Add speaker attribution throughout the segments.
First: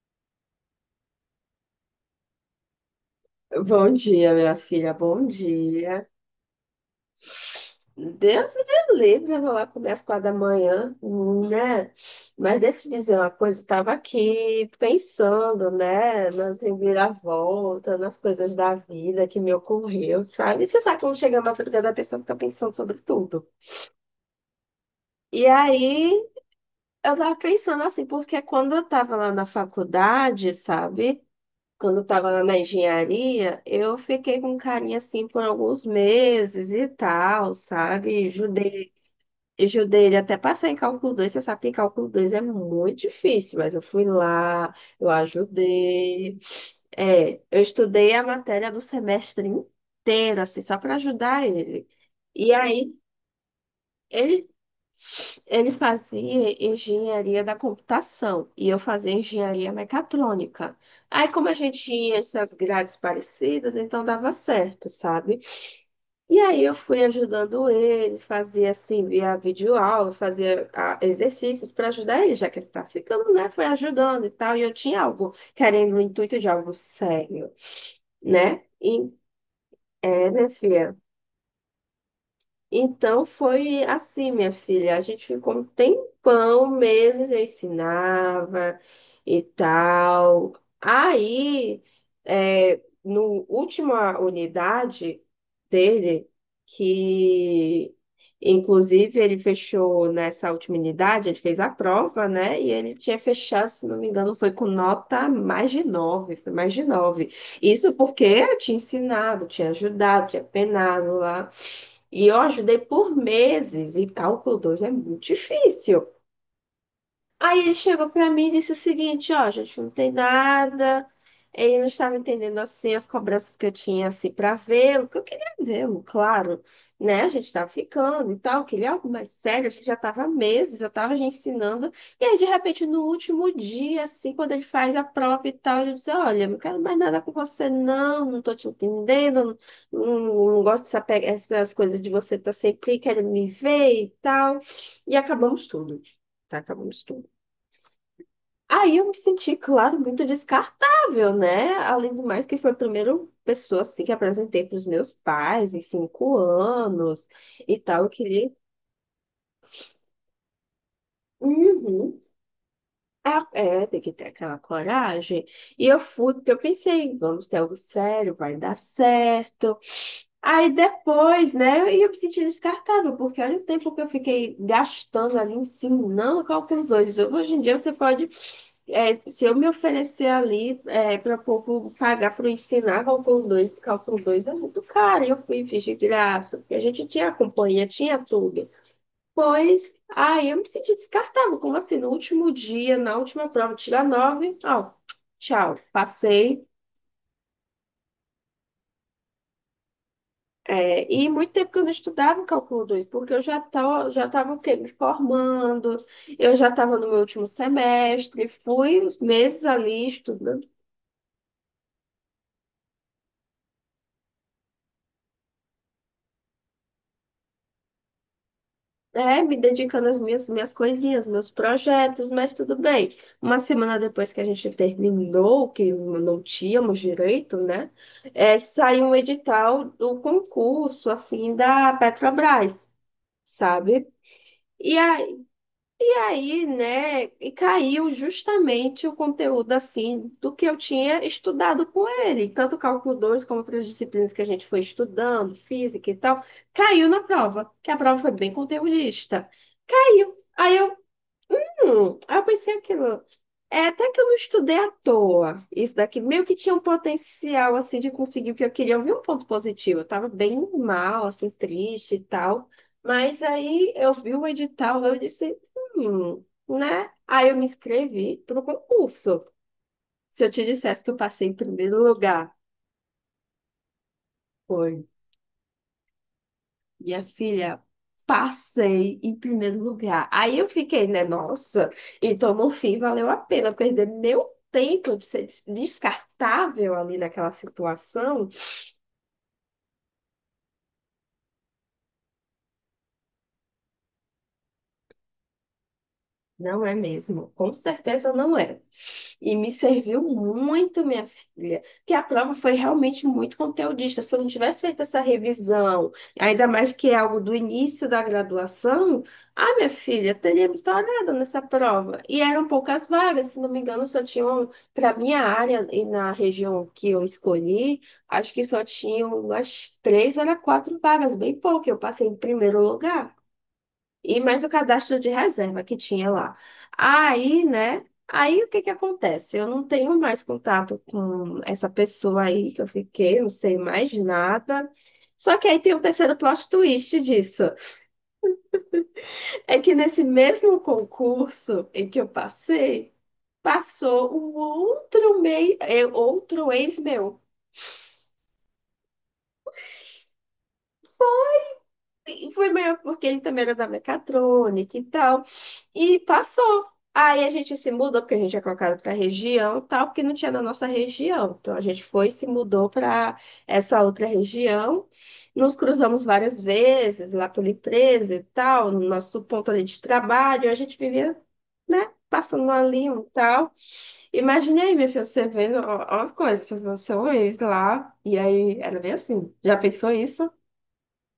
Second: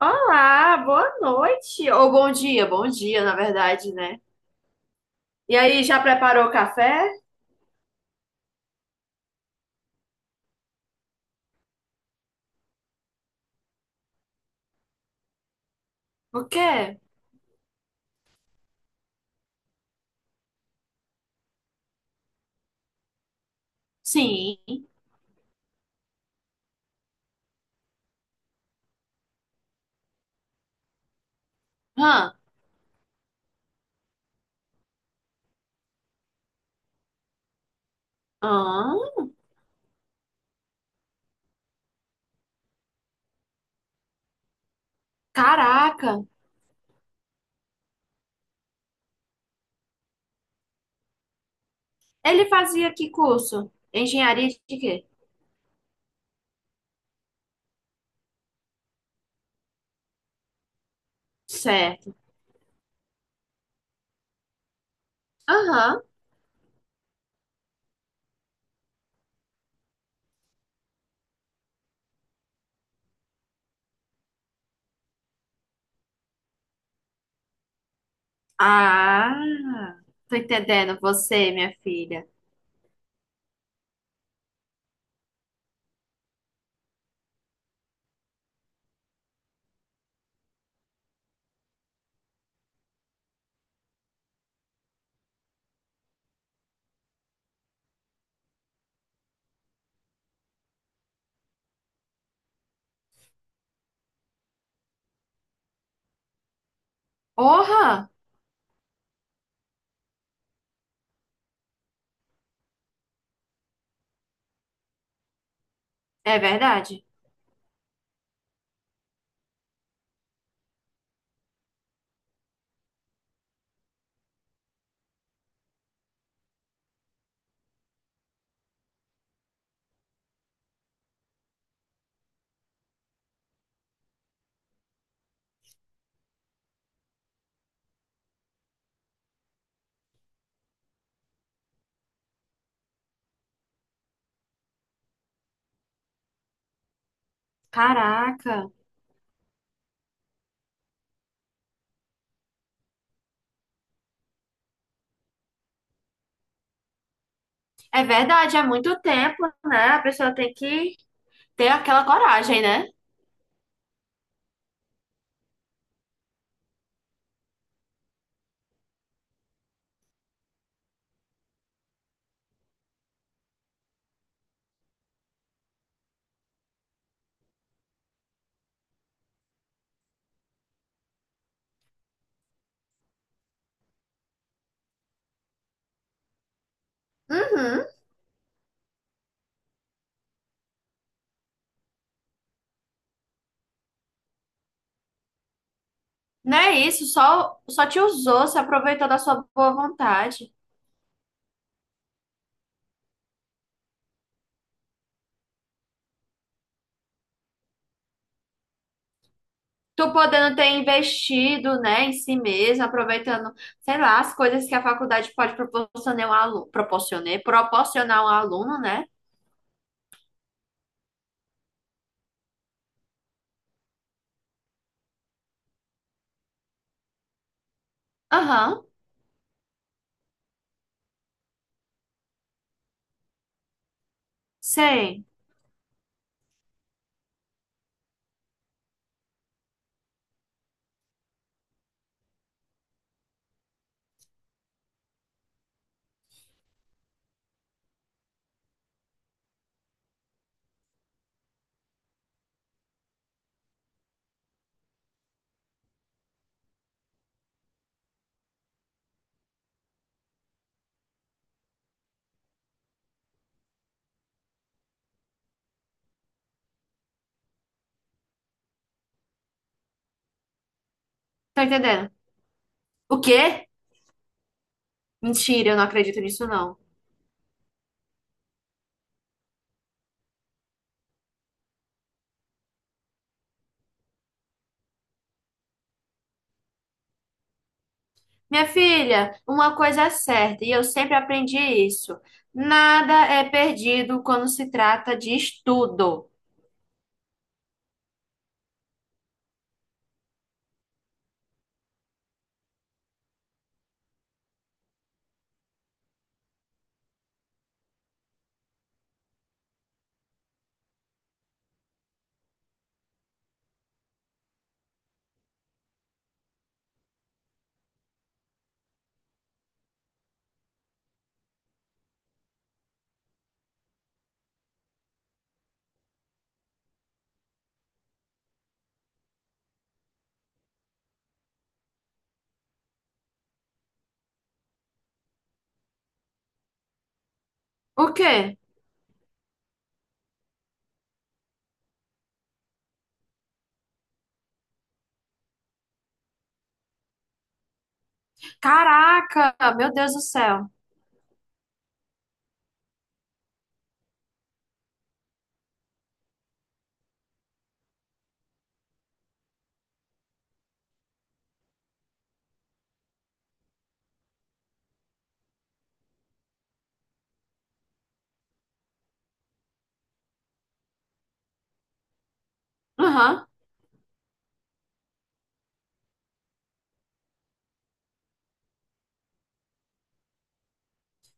Speaker 1: Olá, boa noite. Ou bom dia, na
Speaker 2: Bom
Speaker 1: verdade, né?
Speaker 2: dia, minha filha, bom
Speaker 1: E aí, já
Speaker 2: dia.
Speaker 1: preparou o café?
Speaker 2: Deus me dê livre, eu vou lá comer às 4 da manhã, né? Mas deixa eu te dizer uma coisa, eu estava aqui pensando, né,
Speaker 1: O
Speaker 2: nas
Speaker 1: quê?
Speaker 2: reviravoltas, nas coisas da vida que me ocorreu, sabe? E você sabe quando chega a madrugada, a pessoa fica pensando sobre tudo.
Speaker 1: Sim.
Speaker 2: E aí, eu tava pensando assim, porque quando eu estava lá na faculdade, sabe? Quando eu
Speaker 1: Hã?
Speaker 2: estava na engenharia, eu fiquei com carinha assim por alguns meses e tal, sabe? Judei,
Speaker 1: Hã?
Speaker 2: judei ele até passar em cálculo 2. Você sabe que cálculo 2 é muito difícil, mas eu fui lá, eu
Speaker 1: Caraca.
Speaker 2: ajudei. É, eu estudei a matéria do semestre inteiro, assim, só para ajudar ele.
Speaker 1: Ele
Speaker 2: E
Speaker 1: fazia
Speaker 2: aí.
Speaker 1: que curso?
Speaker 2: Ele
Speaker 1: Engenharia de quê?
Speaker 2: ele fazia engenharia da computação e eu fazia engenharia mecatrônica. Aí, como a gente
Speaker 1: Certo.
Speaker 2: tinha essas grades parecidas, então dava certo, sabe?
Speaker 1: Aham.
Speaker 2: E aí eu fui ajudando ele, fazia assim, via videoaula, fazia exercícios para ajudar ele, já que ele tá ficando, né? Foi ajudando e tal. E eu tinha algo, querendo o intuito de algo sério, né?
Speaker 1: Ah, tô
Speaker 2: Minha filha.
Speaker 1: entendendo você, minha filha.
Speaker 2: Então foi assim, minha filha. A gente ficou um tempão, meses eu ensinava e tal. Aí, é, no última unidade dele, que inclusive ele fechou nessa última unidade, ele fez a prova, né? E ele tinha fechado, se não me engano, foi com nota mais de nove, foi mais de nove. Isso
Speaker 1: Porra!
Speaker 2: porque eu tinha ensinado, tinha ajudado, tinha penado lá. E eu ajudei por meses, e cálculo 2 é muito difícil.
Speaker 1: É verdade?
Speaker 2: Aí ele chegou pra mim e disse o seguinte, ó, gente, não tem nada. Ele não estava entendendo assim as cobranças que eu tinha assim para vê-lo, que eu queria vê-lo, claro, né? A gente estava ficando e tal, eu queria algo mais sério, a gente já estava há meses, eu estava já ensinando. E aí de repente no último dia assim, quando ele faz a prova e tal, ele diz: "Olha, eu não quero mais nada com você não, não tô te entendendo, não, não, não gosto essas coisas de você estar sempre querendo me ver e tal". E acabamos tudo. Tá, acabamos tudo.
Speaker 1: Caraca.
Speaker 2: Aí eu me senti, claro, muito descartável, né? Além do mais que foi a primeira pessoa assim, que apresentei para os meus pais em 5 anos e
Speaker 1: É
Speaker 2: tal. Eu queria.
Speaker 1: verdade, há muito tempo, né? A pessoa tem que ter aquela
Speaker 2: Uhum.
Speaker 1: coragem, né?
Speaker 2: Ah, é, tem que ter aquela coragem. E eu fui, porque eu pensei, vamos ter algo sério, vai dar certo. Aí depois, né. E eu me senti descartável, porque olha o tempo que eu fiquei gastando ali ensinando qual que é os dois. Hoje em dia você pode, se eu me oferecer ali para pouco pagar para ensinar cálculo 2, porque cálculo 2 é muito caro, e eu fui e fiz de graça, porque a gente tinha a companhia,
Speaker 1: Uhum.
Speaker 2: tinha tudo. Pois, aí eu me senti descartável, como assim, no último dia, na última prova, tirar nove, ó, tchau,
Speaker 1: Não
Speaker 2: passei.
Speaker 1: é isso, só, só te usou, se aproveitou da sua boa vontade.
Speaker 2: É, e muito tempo que eu não estudava o cálculo 2 porque eu já tava, o quê? Me formando, eu já estava no meu último semestre, fui os meses ali
Speaker 1: Tu podendo ter
Speaker 2: estudando,
Speaker 1: investido, né, em si mesmo, aproveitando, sei lá, as coisas que a faculdade pode proporcionar um aluno, proporcionar um aluno, né?
Speaker 2: me dedicando às minhas coisinhas, meus projetos, mas tudo bem. Uma semana depois que a gente terminou, que não tínhamos direito, né? É,
Speaker 1: Aham,
Speaker 2: saiu um edital do concurso, assim, da Petrobras, sabe? E, a,
Speaker 1: sei.
Speaker 2: aí, né, e caiu justamente o conteúdo assim do que eu tinha estudado com ele, tanto o cálculo 2 como outras disciplinas que a gente foi estudando, física e tal, caiu na prova, que a prova foi bem conteudista. Caiu. Aí eu pensei aquilo. É até que eu não estudei à toa. Isso daqui meio que tinha um potencial assim de conseguir, porque eu queria ouvir um ponto positivo. Eu tava bem mal, assim, triste e tal. Mas aí eu vi o edital, eu disse, né? Aí eu me inscrevi para o concurso. Se eu te dissesse que eu passei em
Speaker 1: Tô
Speaker 2: primeiro
Speaker 1: entendendo.
Speaker 2: lugar.
Speaker 1: O quê?
Speaker 2: Foi
Speaker 1: Mentira, eu não acredito nisso, não.
Speaker 2: Minha filha, passei em primeiro lugar. Aí eu fiquei, né? Nossa, então no fim valeu a pena perder meu tempo de ser descartável ali naquela situação.
Speaker 1: Minha filha, uma coisa é certa, e eu sempre aprendi isso. Nada é perdido quando se trata de estudo.
Speaker 2: Não é mesmo, com certeza não é. E me serviu muito, minha filha, que a prova foi realmente muito conteudista. Se eu não tivesse feito essa revisão, ainda mais que é algo do início da graduação, ah, minha filha, teria me tornado nessa prova. E eram poucas vagas, se não me engano, só tinham, para minha área e na região que eu escolhi, acho que só tinham umas três ou era quatro vagas, bem pouco. Eu passei em primeiro lugar. E mais o cadastro de reserva que tinha lá. Aí, né? Aí o que que acontece? Eu não tenho mais contato com essa pessoa aí que eu fiquei, não sei mais nada. Só que aí tem um terceiro plot twist disso.
Speaker 1: O quê?
Speaker 2: É que nesse mesmo concurso em que eu passei, passou um outro, outro ex meu.
Speaker 1: Caraca, meu Deus do céu.
Speaker 2: E foi melhor porque ele também era da mecatrônica e tal. E passou. Aí a gente se mudou, porque a gente é colocado para região e tal, porque não tinha na nossa região. Então a gente foi e se mudou para essa outra região. Nos cruzamos várias vezes lá pela empresa e tal, no nosso ponto ali de trabalho. A gente vivia, né, passando ali e
Speaker 1: Aham,
Speaker 2: tal. Imagine aí, minha filha, você vendo, ó, ó a coisa, você vê o seu ex lá. E aí era bem assim. Já pensou isso?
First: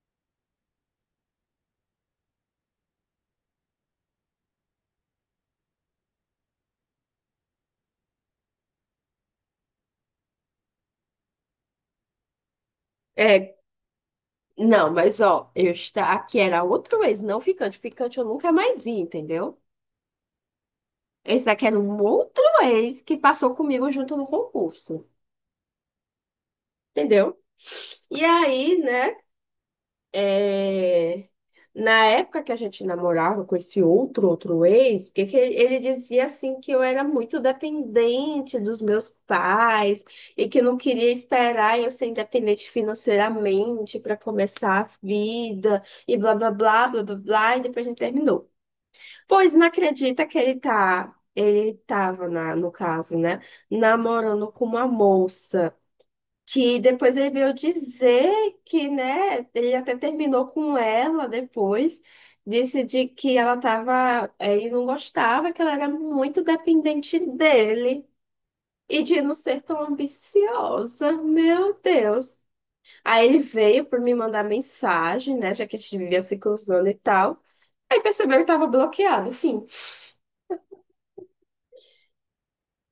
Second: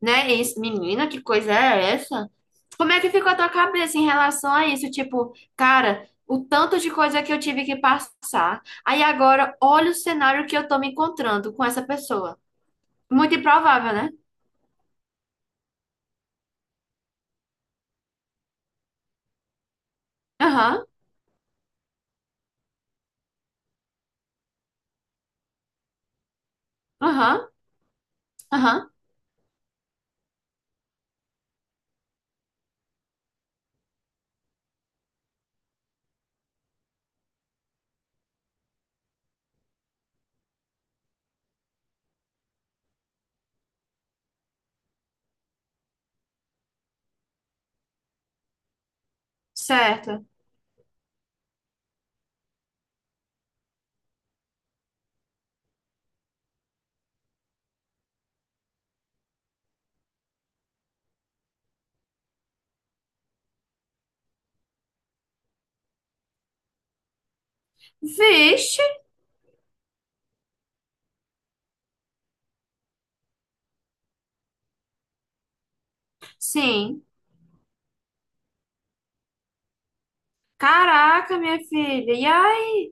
Speaker 1: né? Isso, menina, que coisa é essa? Como é que ficou a tua cabeça em relação a isso? Tipo, cara, o tanto de coisa que eu tive que passar. Aí agora, olha o cenário que eu tô me encontrando com essa pessoa. Muito
Speaker 2: É,
Speaker 1: improvável, né?
Speaker 2: não, mas ó, eu está aqui era outro ex, não ficante. Ficante eu nunca mais vi, entendeu?
Speaker 1: Aham,
Speaker 2: Esse daqui era um outro ex que passou comigo junto no concurso, entendeu?
Speaker 1: aham,
Speaker 2: E aí,
Speaker 1: aham,
Speaker 2: né? É, na época que a gente namorava com esse outro ex, que ele dizia assim que eu era muito dependente dos meus pais e que não queria esperar eu ser independente financeiramente para começar a vida e blá blá blá blá blá blá, e depois a gente terminou. Pois não
Speaker 1: certo.
Speaker 2: acredita que ele tava no caso, né, namorando com uma moça. Que depois ele veio dizer que, né, ele até terminou com ela depois, disse de que ele não gostava, que ela era muito dependente dele
Speaker 1: Vixe,
Speaker 2: e de não ser tão ambiciosa, meu Deus. Aí ele veio por me mandar mensagem, né, já que a gente vivia se cruzando e
Speaker 1: sim.
Speaker 2: tal. Aí percebeu que ele tava bloqueado, enfim.
Speaker 1: Caraca, minha filha. E aí?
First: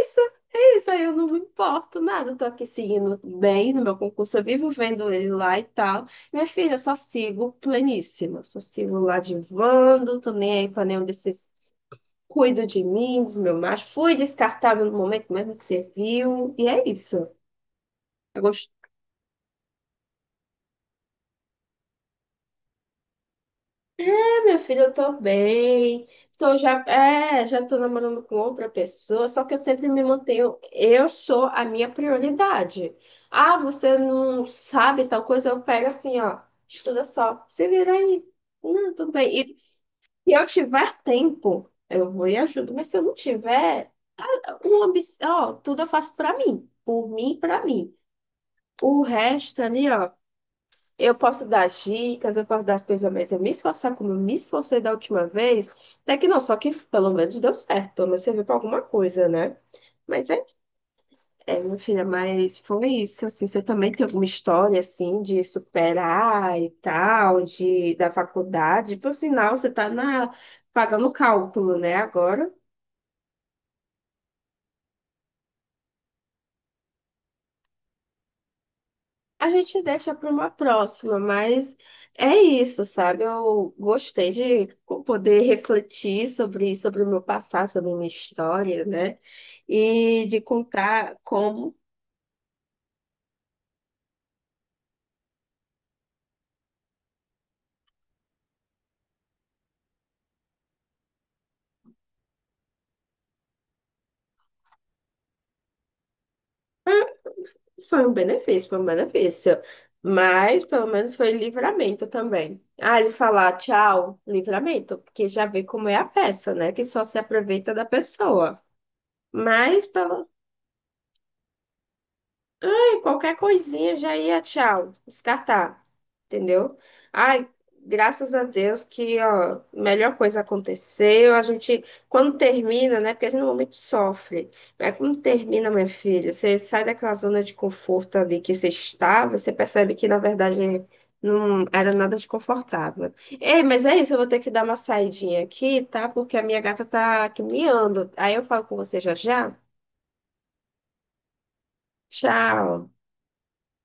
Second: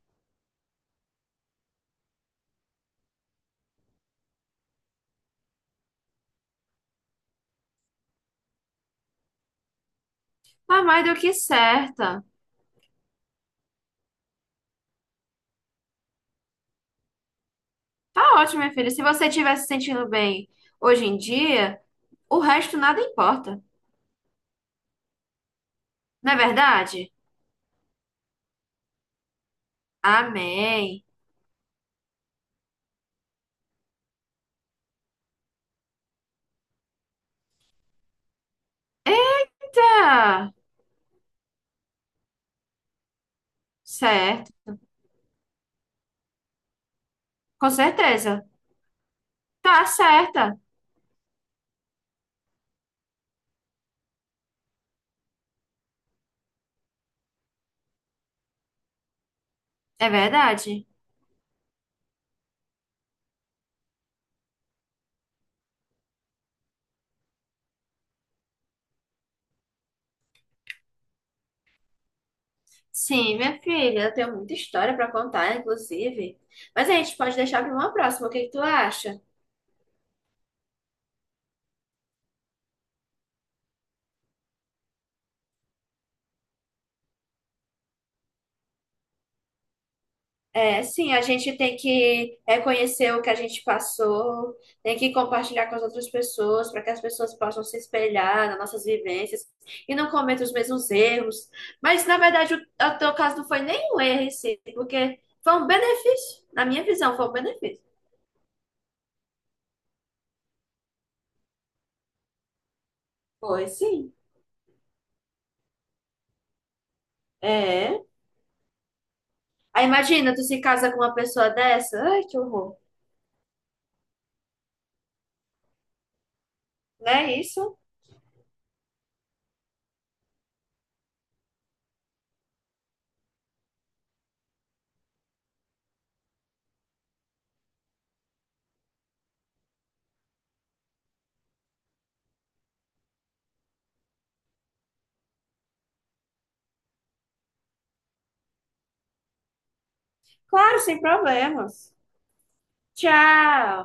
Speaker 2: Isso, é isso, aí eu não me importo nada, eu tô aqui seguindo bem no meu concurso, eu vivo vendo ele lá e tal. Minha filha, eu só sigo pleníssima, só sigo lá divando, tô nem aí
Speaker 1: Tá
Speaker 2: pra nenhum
Speaker 1: mais do que
Speaker 2: desses
Speaker 1: certa.
Speaker 2: cuido de mim, dos meus machos, fui descartável no momento, mas me serviu, e é isso.
Speaker 1: Tá
Speaker 2: Eu
Speaker 1: ótimo, minha filha. Se você estiver se sentindo bem hoje em dia, o resto nada importa.
Speaker 2: Ah, meu filho, eu tô bem.
Speaker 1: Não é verdade?
Speaker 2: Já tô namorando com outra pessoa, só que eu sempre me mantenho.
Speaker 1: Amém.
Speaker 2: Eu sou a minha prioridade. Ah, você não sabe tal coisa? Eu pego assim, ó, estuda só, se vira aí. Não, tudo bem. E se eu
Speaker 1: Tá
Speaker 2: tiver tempo, eu vou e ajudo. Mas se eu não tiver,
Speaker 1: certo.
Speaker 2: ó, tudo eu faço pra mim, por mim, e pra
Speaker 1: Com
Speaker 2: mim.
Speaker 1: certeza.
Speaker 2: O resto
Speaker 1: Tá
Speaker 2: ali, ó.
Speaker 1: certa.
Speaker 2: Eu posso dar dicas, eu posso dar as coisas, mas eu me esforçar como eu me esforcei da última vez, até que não, só que pelo menos deu certo, pelo menos serviu para alguma coisa, né?
Speaker 1: É
Speaker 2: Mas é,
Speaker 1: verdade.
Speaker 2: é, minha filha, mas foi isso, assim, você também tem alguma história, assim, de, superar e tal, da faculdade, por sinal, você tá pagando cálculo, né, agora?
Speaker 1: Sim, minha filha, eu tenho muita história para contar, inclusive. Mas a gente pode deixar para uma próxima. O que que tu acha?
Speaker 2: A gente deixa para uma próxima, mas é isso, sabe? Eu gostei de poder refletir sobre o meu passado, sobre a minha história, né? E de
Speaker 1: É, sim,
Speaker 2: contar
Speaker 1: a gente
Speaker 2: como
Speaker 1: tem que reconhecer o que a gente passou, tem que compartilhar com as outras pessoas para que as pessoas possam se espelhar nas nossas vivências e não cometam os mesmos erros. Mas, na verdade, o teu caso não foi nem um erro em si, porque foi um benefício. Na minha visão, foi um benefício.
Speaker 2: foi um benefício, foi um benefício. Mas pelo menos foi livramento também. Ah, ele falar
Speaker 1: Foi, sim.
Speaker 2: tchau, livramento, porque já vê como é a peça, né? Que só se aproveita da
Speaker 1: É.
Speaker 2: pessoa.
Speaker 1: Aí
Speaker 2: Mas pelo
Speaker 1: imagina, tu se casa com uma pessoa dessa. Ai, que horror.
Speaker 2: Qualquer coisinha já ia, tchau, descartar, entendeu?
Speaker 1: Não é
Speaker 2: Ai,
Speaker 1: isso?
Speaker 2: graças a Deus que, ó, melhor coisa aconteceu. A gente, quando termina, né? Porque a gente normalmente sofre, mas quando termina, minha filha, você sai daquela zona de conforto ali que você estava, você percebe que, na verdade, não era nada de confortável. Ei, mas é isso, eu vou ter que dar uma saidinha aqui, tá? Porque a minha gata tá aqui miando. Aí eu falo com você já já.
Speaker 1: Claro, sem problemas.
Speaker 2: Tchau.
Speaker 1: Tchau.